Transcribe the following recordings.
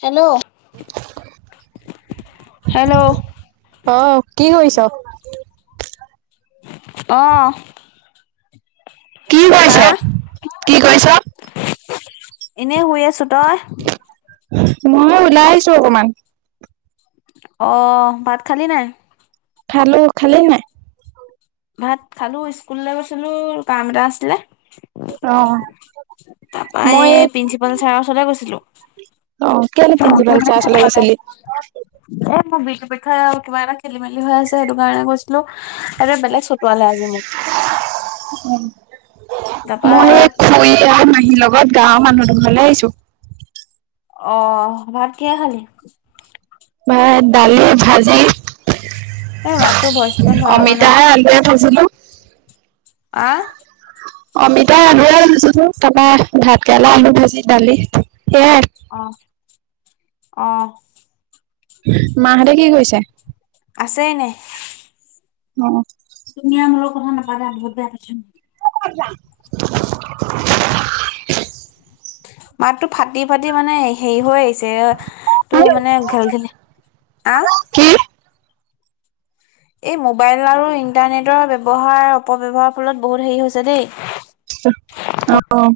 Hello hello আহ কি কৰিছ আহ কি কৰিৈছ কি কৰিৈছ এনেই শুই আছো তই মই ওলাই আহিছো অকমান অ ভাত খালি নাই খালো খালি নে ভাত খালো স্কুললৈ গৈছিলো কাম এটা আছিলে অ', তাৰাপা এই প্ৰিন্সিপাল ছাৰৰ ওচৰতে গৈছিলো অ', কেলে প্ৰিন্সিপাল ছাৰ ওচৰলৈ গৈছিলি? এ ম বজ প ক কিবা এটা খেলি মেলি হৈ আছে সেইটো কাৰণে কৈছিলো এ বেলেগ চতুৱালে আজি মোক উম তাৰপা মই খুুৰ মাহীৰ লগত গাঁৱৰ মানুহ দু ঘৰলৈ আহিছো আহ ভাত কি খালি বা দালি ভাজি এ মাততো ভইচটো ইমান ভাল অহা অমিতাে নাই আলডাই থৈছিলো আহ অমিতা আলুৰে ভজোো চাবা ভাত কেৰেলা আলু ভাজি দালি সেইয়াই আহ আহ মাহঁতে কি কৰিছে। আছে এনে অ তুমি আৰু মো লগত কথা নাপাতা বহুত বেয়া পাইছো [inaudible] মাততটো ফাটি ফাটি মানে হেৰি হৈ আহিছে। তে তটো মানে ঘেল ঘেলি আ কি? এই মোবাইল আৰু ইণ্টাৰনেটৰ ব্যৱহাৰ অপব্যহাৰৰ ফলত বহুত হেৰি হৈছে দেই আহ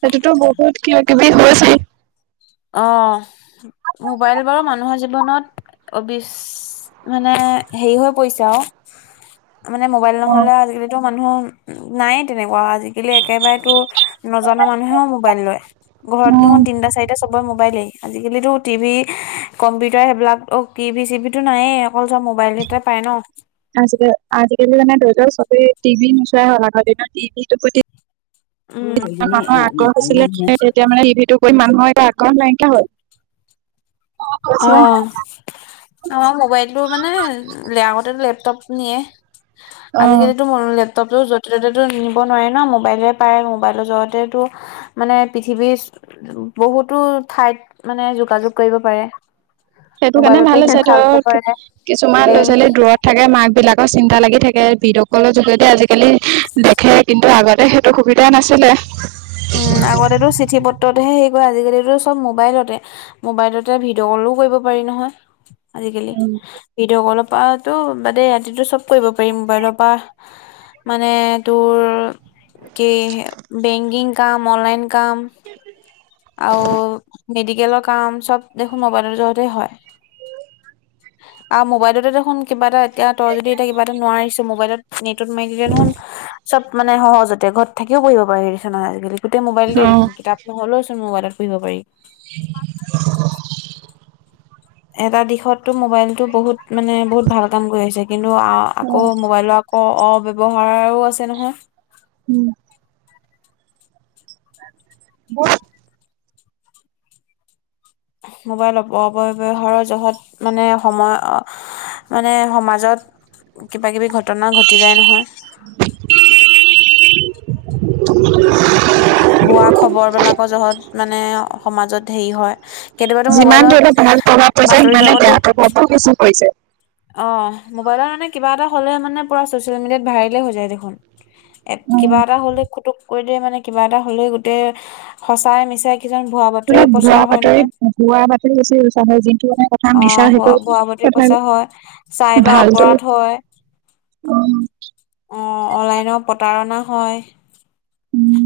সেইটোতো বহুত কিবা কিবিছিল। অ' মো'বাইল বাৰু মানুহৰ জীৱনত অবি মানে হেৰি হৈ পৰিছে আৰু মানে মোবাইল অ', নহ'লে আজিকিতো মানুহ নায়ে তেনেকুৱা আজিকালি একেবাৰেতো নজনা মানুহেও মোবাইল লয়। ঘৰত উম, দেখোন তিনিটা চাৰিতা চবৰে মোবাইলে আজিকালিো টিভি কম্পিউটাৰ সেইবিলাক অ টি ভ চি ভ টো নায়েই অকল মোবাইল এটা পাই ন আজ আজিকালি মানে ধৰি লওক চবেই টিভি নোচোৱাই হল আগৰ দিনত টিভি টো প্ৰতি সেইজনী মানুহৰ আগ্ৰহ হৈছিলে তেতিয়া মানে ইভিটো মানুহৰ এটা আকৰণ নাইিয়া হয় অ আমাৰ মোবাইলটো মানে লে আগতে লেপ পনিয়ে অ আজিকালিতো মনোলেপ লপটপটো য'তে ত'তে তো নিব নোৱাৰে ন মোবাইলে পাৰে মোবাইলৰ য্বতেতো মানে পৃথিৱীৰ বহুতো ঠাইত মানে যোগাযোগ কৰিব পাৰে। সেইটো কাৰণে মোবাইলতে ভাল আছে শিক্ষা ল'ব ধৰ পাৰে কিছুমান ল'ৰা বেংক ছোৱালী দূৰত থাকে মাক বিলাকৰ চিন্তা লাগি থাকে। বিদসকলৰ যোগেদি আজিকালি দেখে কিন্তু আগতে সেইটো সুবিধা নাছিলে। উম আগতেতো চিঠি পত্ৰতহে স আজিকালিো চব মোবাইলতে মোবাইলতে ভিডিঅ' কলো কৰিব পাৰি নহয়। আজিকালি ভিডিঅ' কলৰ পৰাতো বাদে ৰাতিটো চব কৰিব পাৰিম মোবাইলৰ পৰা মানে তোৰ কি বেংকিং কাম অনলাইন কাম আৰু মেডিকেলৰ কাম চব দেখোন মোবাইলৰ জতে হয় হয়। আৰু মোবাইলতেো দেখোন কিবা এটা এতিয়া তই যদি এতিয়া কিবা এটা নোৱাৰিছ মোবাইলত নেটত মাৰি দ দেখোন চব মানে সহজতে ঘৰত থিও পঢ়িব পাৰিছে মানে আজিকালি গোট মোবাইলতে অ দেখোন কিতাপ নহ'লেও মোবাইলত পহিব পাৰি এটা দিশতো মোবাইলতটো বহুত মানে বহুত ভাল কাম কৰি আহিছে কিন্তু আকৌ মোবাইলৰ অ' অ 'ব্যৱহাৰো আছে নহয়। মোবাইল এপৰ অপব্যৱহাৰৰ জহত মানে সময় মানে সমাজত কিবা কিবি ঘটনা ঘটি যায় নহয়। ভুৱা খৱৰ বিলাকৰ যহত মানে সমাজত হেৰি হয়। কেতিয়াবাতো যিমান মোবাইলত ধৰি লক ভাল প্ৰভাৱ পৰিছে বাতৰি সিমানে কাকতো বেয়াৰ প্ৰভাৱটো বেছি পৰিছে। অ' মো'বাইলৰ মানে কিবা এটা হলে মানে পুৰা ছচিয়েল মিডিয়াত ভাইৰেলে হৈ যায় দেখোন। এ উম কিবা এটা হ'লে খুটুক কৰি দিয়ে মানে কিবা এটা হ'লে গোটেই সঁচাই মিচাই কিছুমান ভুৱা বাতৰি অলপ ভুৱা প্ৰচাৰ হয় বাতৰি নহয়। ভুৱা বাতৰি বেছি ইউজ হয় যোনটো মানে কথা মিছা অ', সেইটো ভুৱা-ভুৱা বাতৰি। কথা প্ৰচাৰ হয়, চাইবাৰ ভালটো অপৰাধ হয়। অ', অ', অনলাইনৰ প্ৰতাৰণা হয়। উম,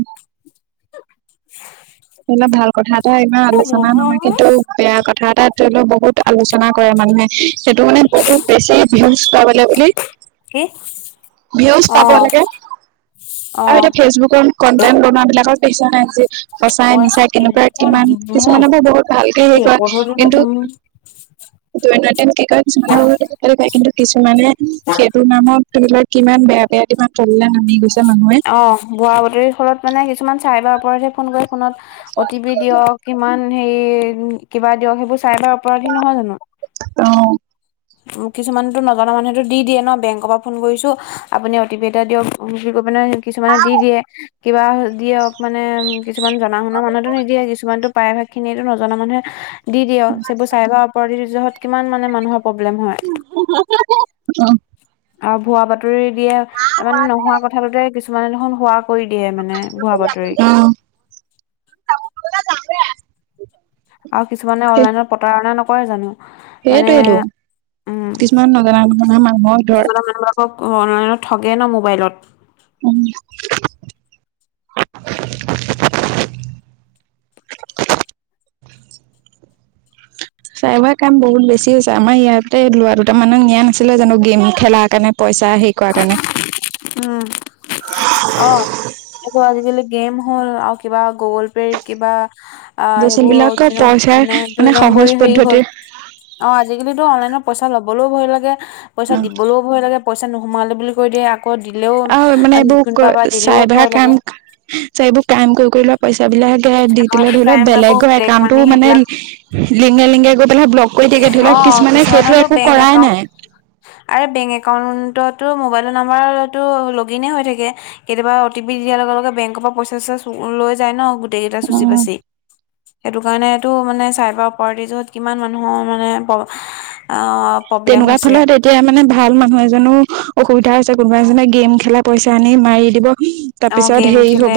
[inaudible] অলপ ভাল কথা এটা ইমান আলোচনা নহয় কিন্তু বেয়া কথা তাত ধৰি লওক বহুত আলোচনা কৰে মানুহে সেইটো মানে বহুত বেছি ভিউজ পাবলে বুলি [inaudible] ভিউজ পাব অ লাগে আৰু এতিয়া অ ফেচবুকৰ কন্টেন্ট বনোৱাবিলাকৰ [unintelligible] সঁচাই মিছাই কেনেকুৱা এনেকুৱা কিমান নেকি ন কিছুমানে আকৌ বহুত ভালকে হেৰি কৰে ৰেকৰ্ড হৈ কিন্তু থাকে। দৈনন্দিন কি কৰে কিছুমানে হেৰি কৰে, কিন্তু কিছুমানে সেইটোৰ নামত [unintelligible] কিমান বেয়া বেয়া কিমান তললে নামে। অ ভুৱা বাতৰি ফলত মানে কিছুমান চাইবাৰ অপৰাধিয়ে ফোন কৰি ফোনত অ'টিপি দিয়ক কিমান হে কিবা দিয়ক সেইবোৰ চাইবাৰ অপৰাধী নহয় জানো। অ উম কিছুমানতো নজনা মানুহেতো দি দিয়ে ন বেংকৰ পৰা ফোন কৰিছো আপুনি অ'টি পি এটা দিয়ক। অ বুলি কৈ পেলাই কিছুমানে দি দিয়ে কিবা দিয়ক মানে উম কিছুমান জনা শুনা মানুহেতো নিদিয়ে। কিছুমানতো প্ৰায়ভাগ খিনিয়েটো নজনা মানুহে দি দিয় সেইবোৰ চাইবাৰ অপৰাধি যহত কিমান মানে মানুহৰ প্ৰব্লেম হয় অ আৰু ভুৱা বাতৰি দিয়ে মানে ন কিছুমানে দেখোন হোৱা কৰি দিয়ে মানে ভুৱা বাতৰি। অ আৰু কিছুমানে অনলাইনত প্ৰতাৰণা নকৰে জানো। মানে সেইটোৱেতো, উম কিছুমান নজনা নুশুনা মানুহক ধৰ। নজনা মানুহবিলাকক অনলাইনত ঠগে ন মোবাইলত। উম। [inaudible] চাইবাৰ ক্ৰাইম বহুত বেছি হৈছে আমাৰ ইয়াতে ল'ৰা দুটা মানক নিয়া নাছিলে জানো গেম খেলা কাৰণে। পইচা হেৰি কৰা কাৰণে। উম। অ এইবোৰ আজিকালি গেম হ'ল আৰু কিবা গুগল পে' কিবা অ ল'ৰা ছোৱালী সেইবোৰ বিলাকৰ দুই নম পইচাৰ মানে দুই সহজ নম্বৰী হেৰি হ'ল। পদ্ধতিৰ অ আজিকালিটো অনলাইনৰ পইচা লবলৈও ভয় লাগে পইচা অ দিবলৈও ভয় লাগে পইচা নোসোমালে বুলি কৈ দিয়ে আকৌ দিলেও আৰু মানে এইবোৰ কোনবা বাৰ দিলেও চাইবাৰ ভয় লাগে। কাম চ এইবোৰ কাম কৰি কৰি লোৱা পইচাবিলাক তে দি দিলে আৰু ধৰি লক ক্ৰাইম এইবোৰ বেলেগৰ ব্লেক একাউণ্টো মানি মানে সেইবিলাক লিঙে লিঙে গৈ পেলাই ব্লক কৰি থাকে ধৰি অ লওক কিছুমানে সেইটো কিছুমানতো একো বেংক কৰাই একাউন্ট নাই। আৰে বেংক একাউণ্ট ততো মোবাইল নাম্বাৰতো লগ ইনে হৈ থাকে কেতিয়াবা অ'টি পি দিয়াৰ লগে লগে বেংকৰ পৰা পইচা চ লৈ যায় ন গো গোটেইগিটা চুচি উম। বাচি সেইতো কাৰণেটো মানে চাইবাৰ অপাৰেটিজত কিমান মানুহ মানুহৰ মানে প্ৰব্লেম তেনেকুৱাত হৈছে। হ'লে তেতিয়া মানে ভাল মানুহ এজনো অসুবিধা হৈছে কোনোবা এজনে গেম খেলা পইচা আনি মাৰি দিব অ' তাৰপিছত গেম হেৰি খেলে হ'ব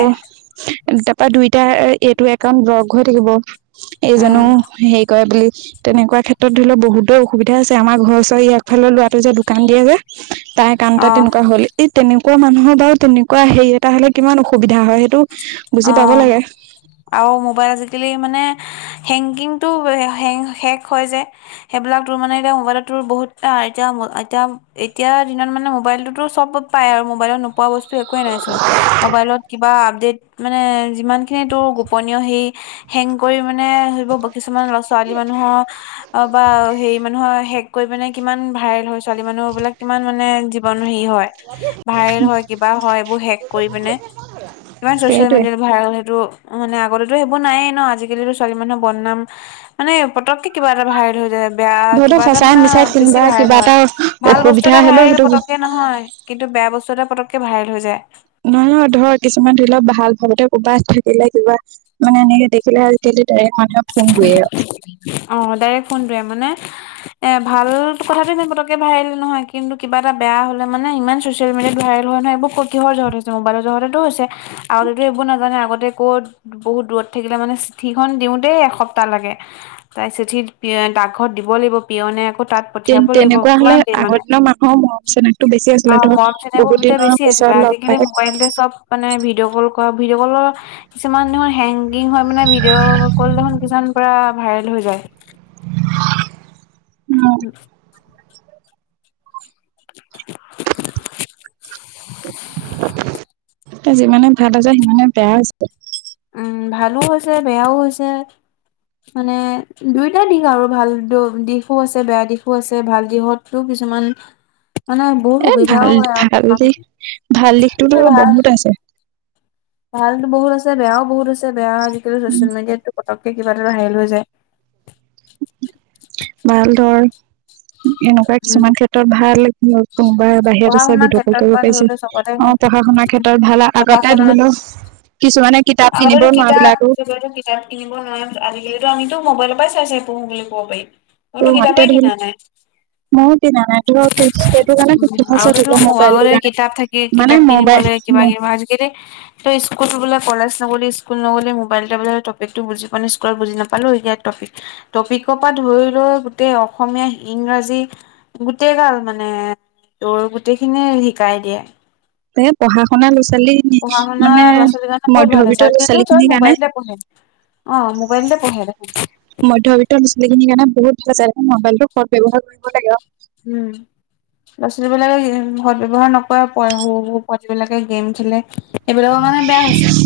তাৰাপা দুই এতিয়া এইটো একাউণ্ট ব্লক হৈ থাকিব উম, এইজনো হেৰি কৰে বুলি তেনেকুৱা ক্ষেত্ৰত ধৰি লওক বহুতেো অসুবিধা আছে আমাৰ ঘৰ ওৰ ইয়াৰফালে লৰাটো যে দোকান দিয়ে যে তাই কান তা অ', তেনেকুৱা হল এই তেনেকুৱা মানুহৰ বাৰু তেনেকুৱা হেৰি এটা হলে কিমান অসুবিধা হয় সেইটো অ বুজি পাব লাগে আৰু মোবাইল আজিকালি মানে হেংকিংটোে শেক হয় যে সেইবিলাক তোৰ মানে এতিয়া মোবাইলত ত বহুত এতিয়া এতিয়া এতিয়া দিনত মানে মোবাইলতোতো চব পাই আৰু মোবাইলত নোপোৱা বস্তু একোৱে নাই চোন মবাইলত কিবা আপডট মানে যিমান খিনি তোৰ গোপনীয় সেই সেং কৰি মানে ধৰিব কিছুমান লৰা ছোৱালী মানুহৰ অ বা হেৰি মানুহৰে কৰিৈ পিনে কিমান ভাইল হয় ছোৱালী মানুহবলাক কিমান মানে জীৱন হয় ভল হয় কিবা হয় এইবোৰ শেষ কৰি পিনে ছ'চেল সেইটোৱে মিডিয়াত ভৰাল সেইটো মানে আগতেতো সেইবোৰ নায়েই ন, আজিকালিতো ছোৱালী মানুহৰ বদনাম মানে পতককে কিবা এটা ভাইৰেল হৈ যায় বেয়া ধৰিলও কিবা এটা সঁচাই মানে মিছাই বেছি কোনোবা ভাইৰেল কিবা হয়, এটা ভাল বস্তু অসুবিধা এটা হলেও ভাইৰেল সেইটো পতককে নহয়, কিন্তু বেয়া বস্তু এটা পতককে ভাইৰেল হৈ যায়। নহয়- নহয় ধৰ কিছুমান ধৰি লওক ভাল ভাগতে ক'বাত থাকিলে কিবা মানে এনেকে দেখিলে আজিকালি ডাইৰেক্ট মানুহে ফোন দিয়ে অ', ডাইৰেক্ট ফোনটোৱে মানে এ ভাল কথাটো ইমান পততকে ভাইৰেল নহয় কিন্তু কিবা এটা বেয়া হ'লে মানে ইমান চচিয়েল মিডিয়াত ভাইৰেল হয় মানে এইবোৰ কত কিহৰ জহত হৈছে মোবাইলৰ জহতেটো হৈছে, আগতে এইবোৰ নাজানে আগতে ক'ত বহুত দূৰত থাক সেইগিলা মানে স্থি এখন দিওঁতেই এসপ্তাহ লাগে, [unintelligible] চিঠি এ দাকঘৰত দিব লাগিব পিয়নে। তাত পঠিয়াব লাগিব তেনেকুৱা হলে কিমান দেৰি আগৰ মানে, দিনৰ মানুহৰ মৰম চেনেহটো বেছি আছিলে অ' ধৰ মৰম চেনেহবোৰ বহুত তেতিয়া দিনৰ বেছি আছি লে, পিছত লগ আজিকালি পাই মোবাইলটোৱে চব মানে ভিডিঅ' কল কৰা ভিডিঅ' কলৰ কিছুমানৰ হেংগিং হয় মানে ভিডিঅ' কল দেখোন কিছুমান পৰা ভাইৰেল হৈ যায়। [inaudible] এ যিমানে ভাল হৈছে সিমানে বেয়া হৈছে। উম ভালো হৈছে বেয়াও হৈছে। মানে দুইটা দিশ আৰু ভাল দিশো আছে, বেয়া দিশো আছে ভাল দিশতো কিছুমান মানে বহুত এ সুবিধাও ভাল হয় আৰু ভাল, দিশ ভাল দিশটোতো এ ভাল বহুত আছে। ভালতো বহুত আছে বেয়াও বহুত আছে বেয়া আজিকালি উম, চচিয়েল মেডিয়াতো পটককে কিবা এটা ভাইৰেল হৈ যায়। ভাল ধৰ এনেকুৱা উম কিছুমান ক্ষেত্ৰত ভাল কোনোবাই বাহিৰত পঢ়া আছে শুনাৰ ভিডিঅ' কল ক্ষেত্ৰত পৰা কৰিব ধৰি পাৰিছো লৈ চবতে হয় অ' পঢ়া শুনাৰ ক্ষেত্ৰত ভাল আগতে ধৰি ল আগটো কিতাপ, এতিয়াটো কিতাপ কিনিব নালাগে আজিকালি টো আমিতো মোবাইলৰ পৰা চাই- চাই পঢ়ো বুলি ক'ব পাৰি। মইতো তোৰ মাতটো কিতাপেই কিনা দেখোন, নাই মোৰো কিনা নাই [unintelligible] সেইটো কাৰণে আছে আৰু ধৰি সেইটো লও মোবাইলটো [unintelligible] কাৰণে কিতাপ থাকে মানে কিতাপ মোবাইল কিনিবলে কিবা-কিবা, আজিকালি টো স্কুল বুলে কলেজ নগ'লি স্কুল নগ'লি মোবাইলতে বুলে টপিকটো বুজি পোৱা নাই, স্কুলত বুজি নাপালো এতিয়া টপিক - টপিক টপিকৰ পৰা ধৰি লৈ গোটেই অসমীয়া ইংৰাজী গোটেই গাল মানে তোৰ গোটেইখিনিয়ে শিকাই দিয়ে। তে পঢ়া শুনা বেছ [unintelligible] পঢ়া শুনা মানে ল'ৰা ছোৱালীৰ কাৰণে বহুত মধ্য ভাল হৈছে বিত্ত ল'ৰা আজিকালিতো চব ছোৱালীখিনি কাৰণে মোবাইলতে পঢ়ে অ মোবাইলতে পঢ়ে দেখোন মধ্য বিত্ত ল'ৰাছোৱালীখিনি কাৰণে বহুত ভাল হৈছে, [unintelligible] ম'বাইলটো সৎ ব্যৱহাৰ কৰিব লাগে আৰু। উম। ল'ৰা ছোৱালীবিলাকে সৎ ব্যৱহাৰ নকৰে, পোৱালী সৰু - সৰু পোৱালীবিলাকে গেম খেলে। এইবিলাকৰ কাৰণে বেয়া হৈছে।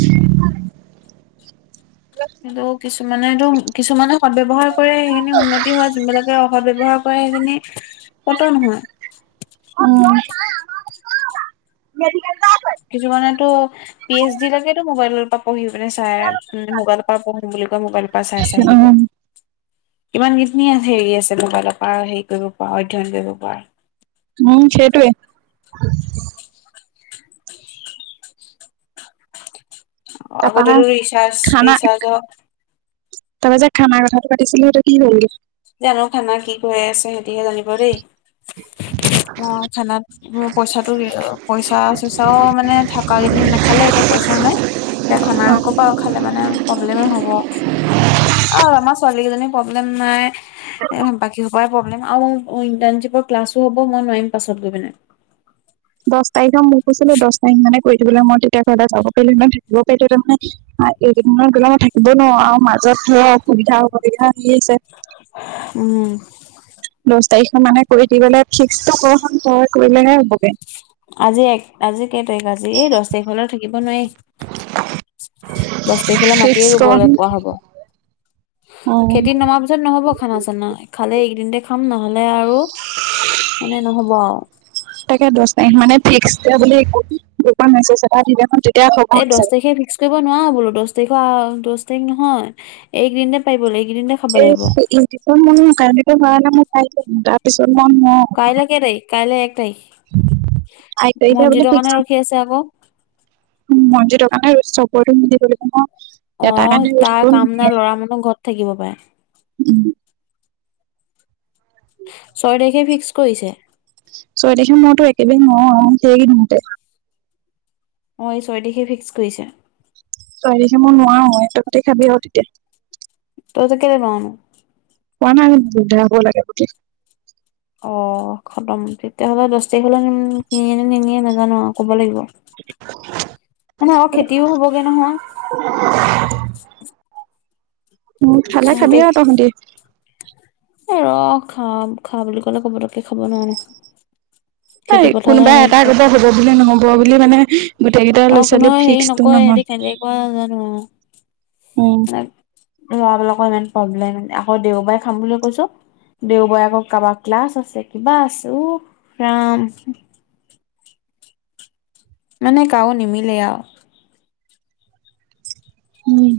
কিন্তু কিছুমানেটো কিছুমানে সদব্যৱহাৰ কৰে সেইখিনিৰ উন্নতি হয় যোনবিলাকে অসৎব্যৱহাৰ কৰে সেইখিনিৰ পতন হয়। উম্। কিছুমানেতো পি এইচ ডি লৈকেটো মোবাইলৰ পৰা পঢ়ি পেলাই চাই মোবাইলৰ পৰা পঢ়ে [unintelligible] মোবাইলৰ পা চাই- চাই এনেকুৱা। উম, কিমান কিখিনী হেৰি আছে মোবাইলৰ পৰা হেৰি কৰিব পৰা অধ্যয়ন কৰিব পৰা। উম সেইটোৱে। তাৰপা হা আগতেতো ৰিচাৰ্জ খানা, ৰিচাৰ্জৰ তাৰপা যে খানা কথাটো পাতিছিলো এতিয়া কি হ'লগে। জানো খানা কি কৰি আছে সিহতিহে জানিব দেই। অ' খানাত মোৰ পইচাটো পইচা চইচাও মানে থা কা কিদিনা নাখালে এতিয়া পইচা নাই এতিয়া খানা অ, আও ক'পা আও খালে মানে [unintelligible] হ'ব আৰু আমাৰ ছোৱালী কেইজনী প্ৰব্লেম নাই বাকী স্লেম আৰুপ ক্লাছো হব মই নোৱাৰিম পাছত গৈ পিাই দহ তাৰিখক মই কৈছিলো দহ তাৰিখ মানে কৰি থাকিবলৈ মই তেতিয়া ঘৰ যাব পাৰিলো নহয় থাকিব পাৰিলো নহয় এইকেইদিনত গ'লে মই থাকিবই নোৱাৰো আৰু মাজত ধৰ অসুবিধা হ'বলগীয়া আহ আছে উম তাৰিখ মানে কৰি দিবলে ফিক্সটো গ্ৰ তয়াৰ কৰিলেহে হ'বগৈ আজি এক আজি কেই তাৰিখ আজি এই দহ তাৰিখলৈ থাকিব নোৱাৰি দহ তাৰিখলৈ মায়ে ফিক্স কৰচোন। ৰুবলৈ পোৱা হব অ, খেতি নমাৰ পিছত নহ'ব খানা চানা খালে এইকদিনতে খাম নহলে আৰু মানে নহব আৰু তাকে দহ মানে ফ্স বুলি গ্ৰপৰ মেজ এটা দি এই দহ তাৰিখে ফিক্স কৰিব নোৱাৰা বোলো দহ তাৰিখ দহ তাৰিখ নহয় একদিনতে পাৰিব লাগিব এইকেইদিনতে খাব এ লাগিব। ইটো ম কাৰণো ভৰা নাই মই চাইছিলো তাৰ পিছত কাইলৈ কেৰে কাইলৈ এক আঠ মনজিৰ কাৰণে ৰখি আছে আকৌ মন্জি দ কাৰণে চবৰো ম দিব লাগিব ন অ এটাৰ কাৰণে ৰৈ তাৰ থাকিব কাম ন নালাগে লৰা মানুহ ঘৰত থাকিব পাৰে উম ছয় তাৰিখে ফিক্স কৰিছে চয় তাৰিখে মইতো একেবেই নোৱাৰো তেগ নিন্তে অঁ এই ছয় তাৰিখে ফিক্স কৰিছে তইৰিখে মই নোৱাৰো এ ত কাতে খাবি আৰু তেতিয়া তইত কেলৈ মন পোৱা নব লাগে অ খতম তেতিয়াহ'লে দহ তাৰিখলৈ কিনে নে নিনিয়ে নাজানো আৰু ক'ব লাগিব নহ অ খেতিও হ'বগে নহয় খালে ছয় খাবি আৰু তাৰিখে তহঁতি ৰ খা খা বুলি ক'লে কবতকে খাব নোৱানে কোনোবাই এটা ক হব বুলি নহব বুলি মানে গোটেই কেইটা অ ল'ৰা কোনো ছোৱালী হেৰি ফিক্সটো নকয় নহয় উম লৰাবলাকৰ ইমান প্ৰব্লেম আকৌ দেওবাৰে খাম বুলি কৈছো দেওবাৰোকৰ কাৰোবাক ক্লাছ আছে কিবা আছেো উ ৰাম মানে কাওো নিমিলে আৰু উম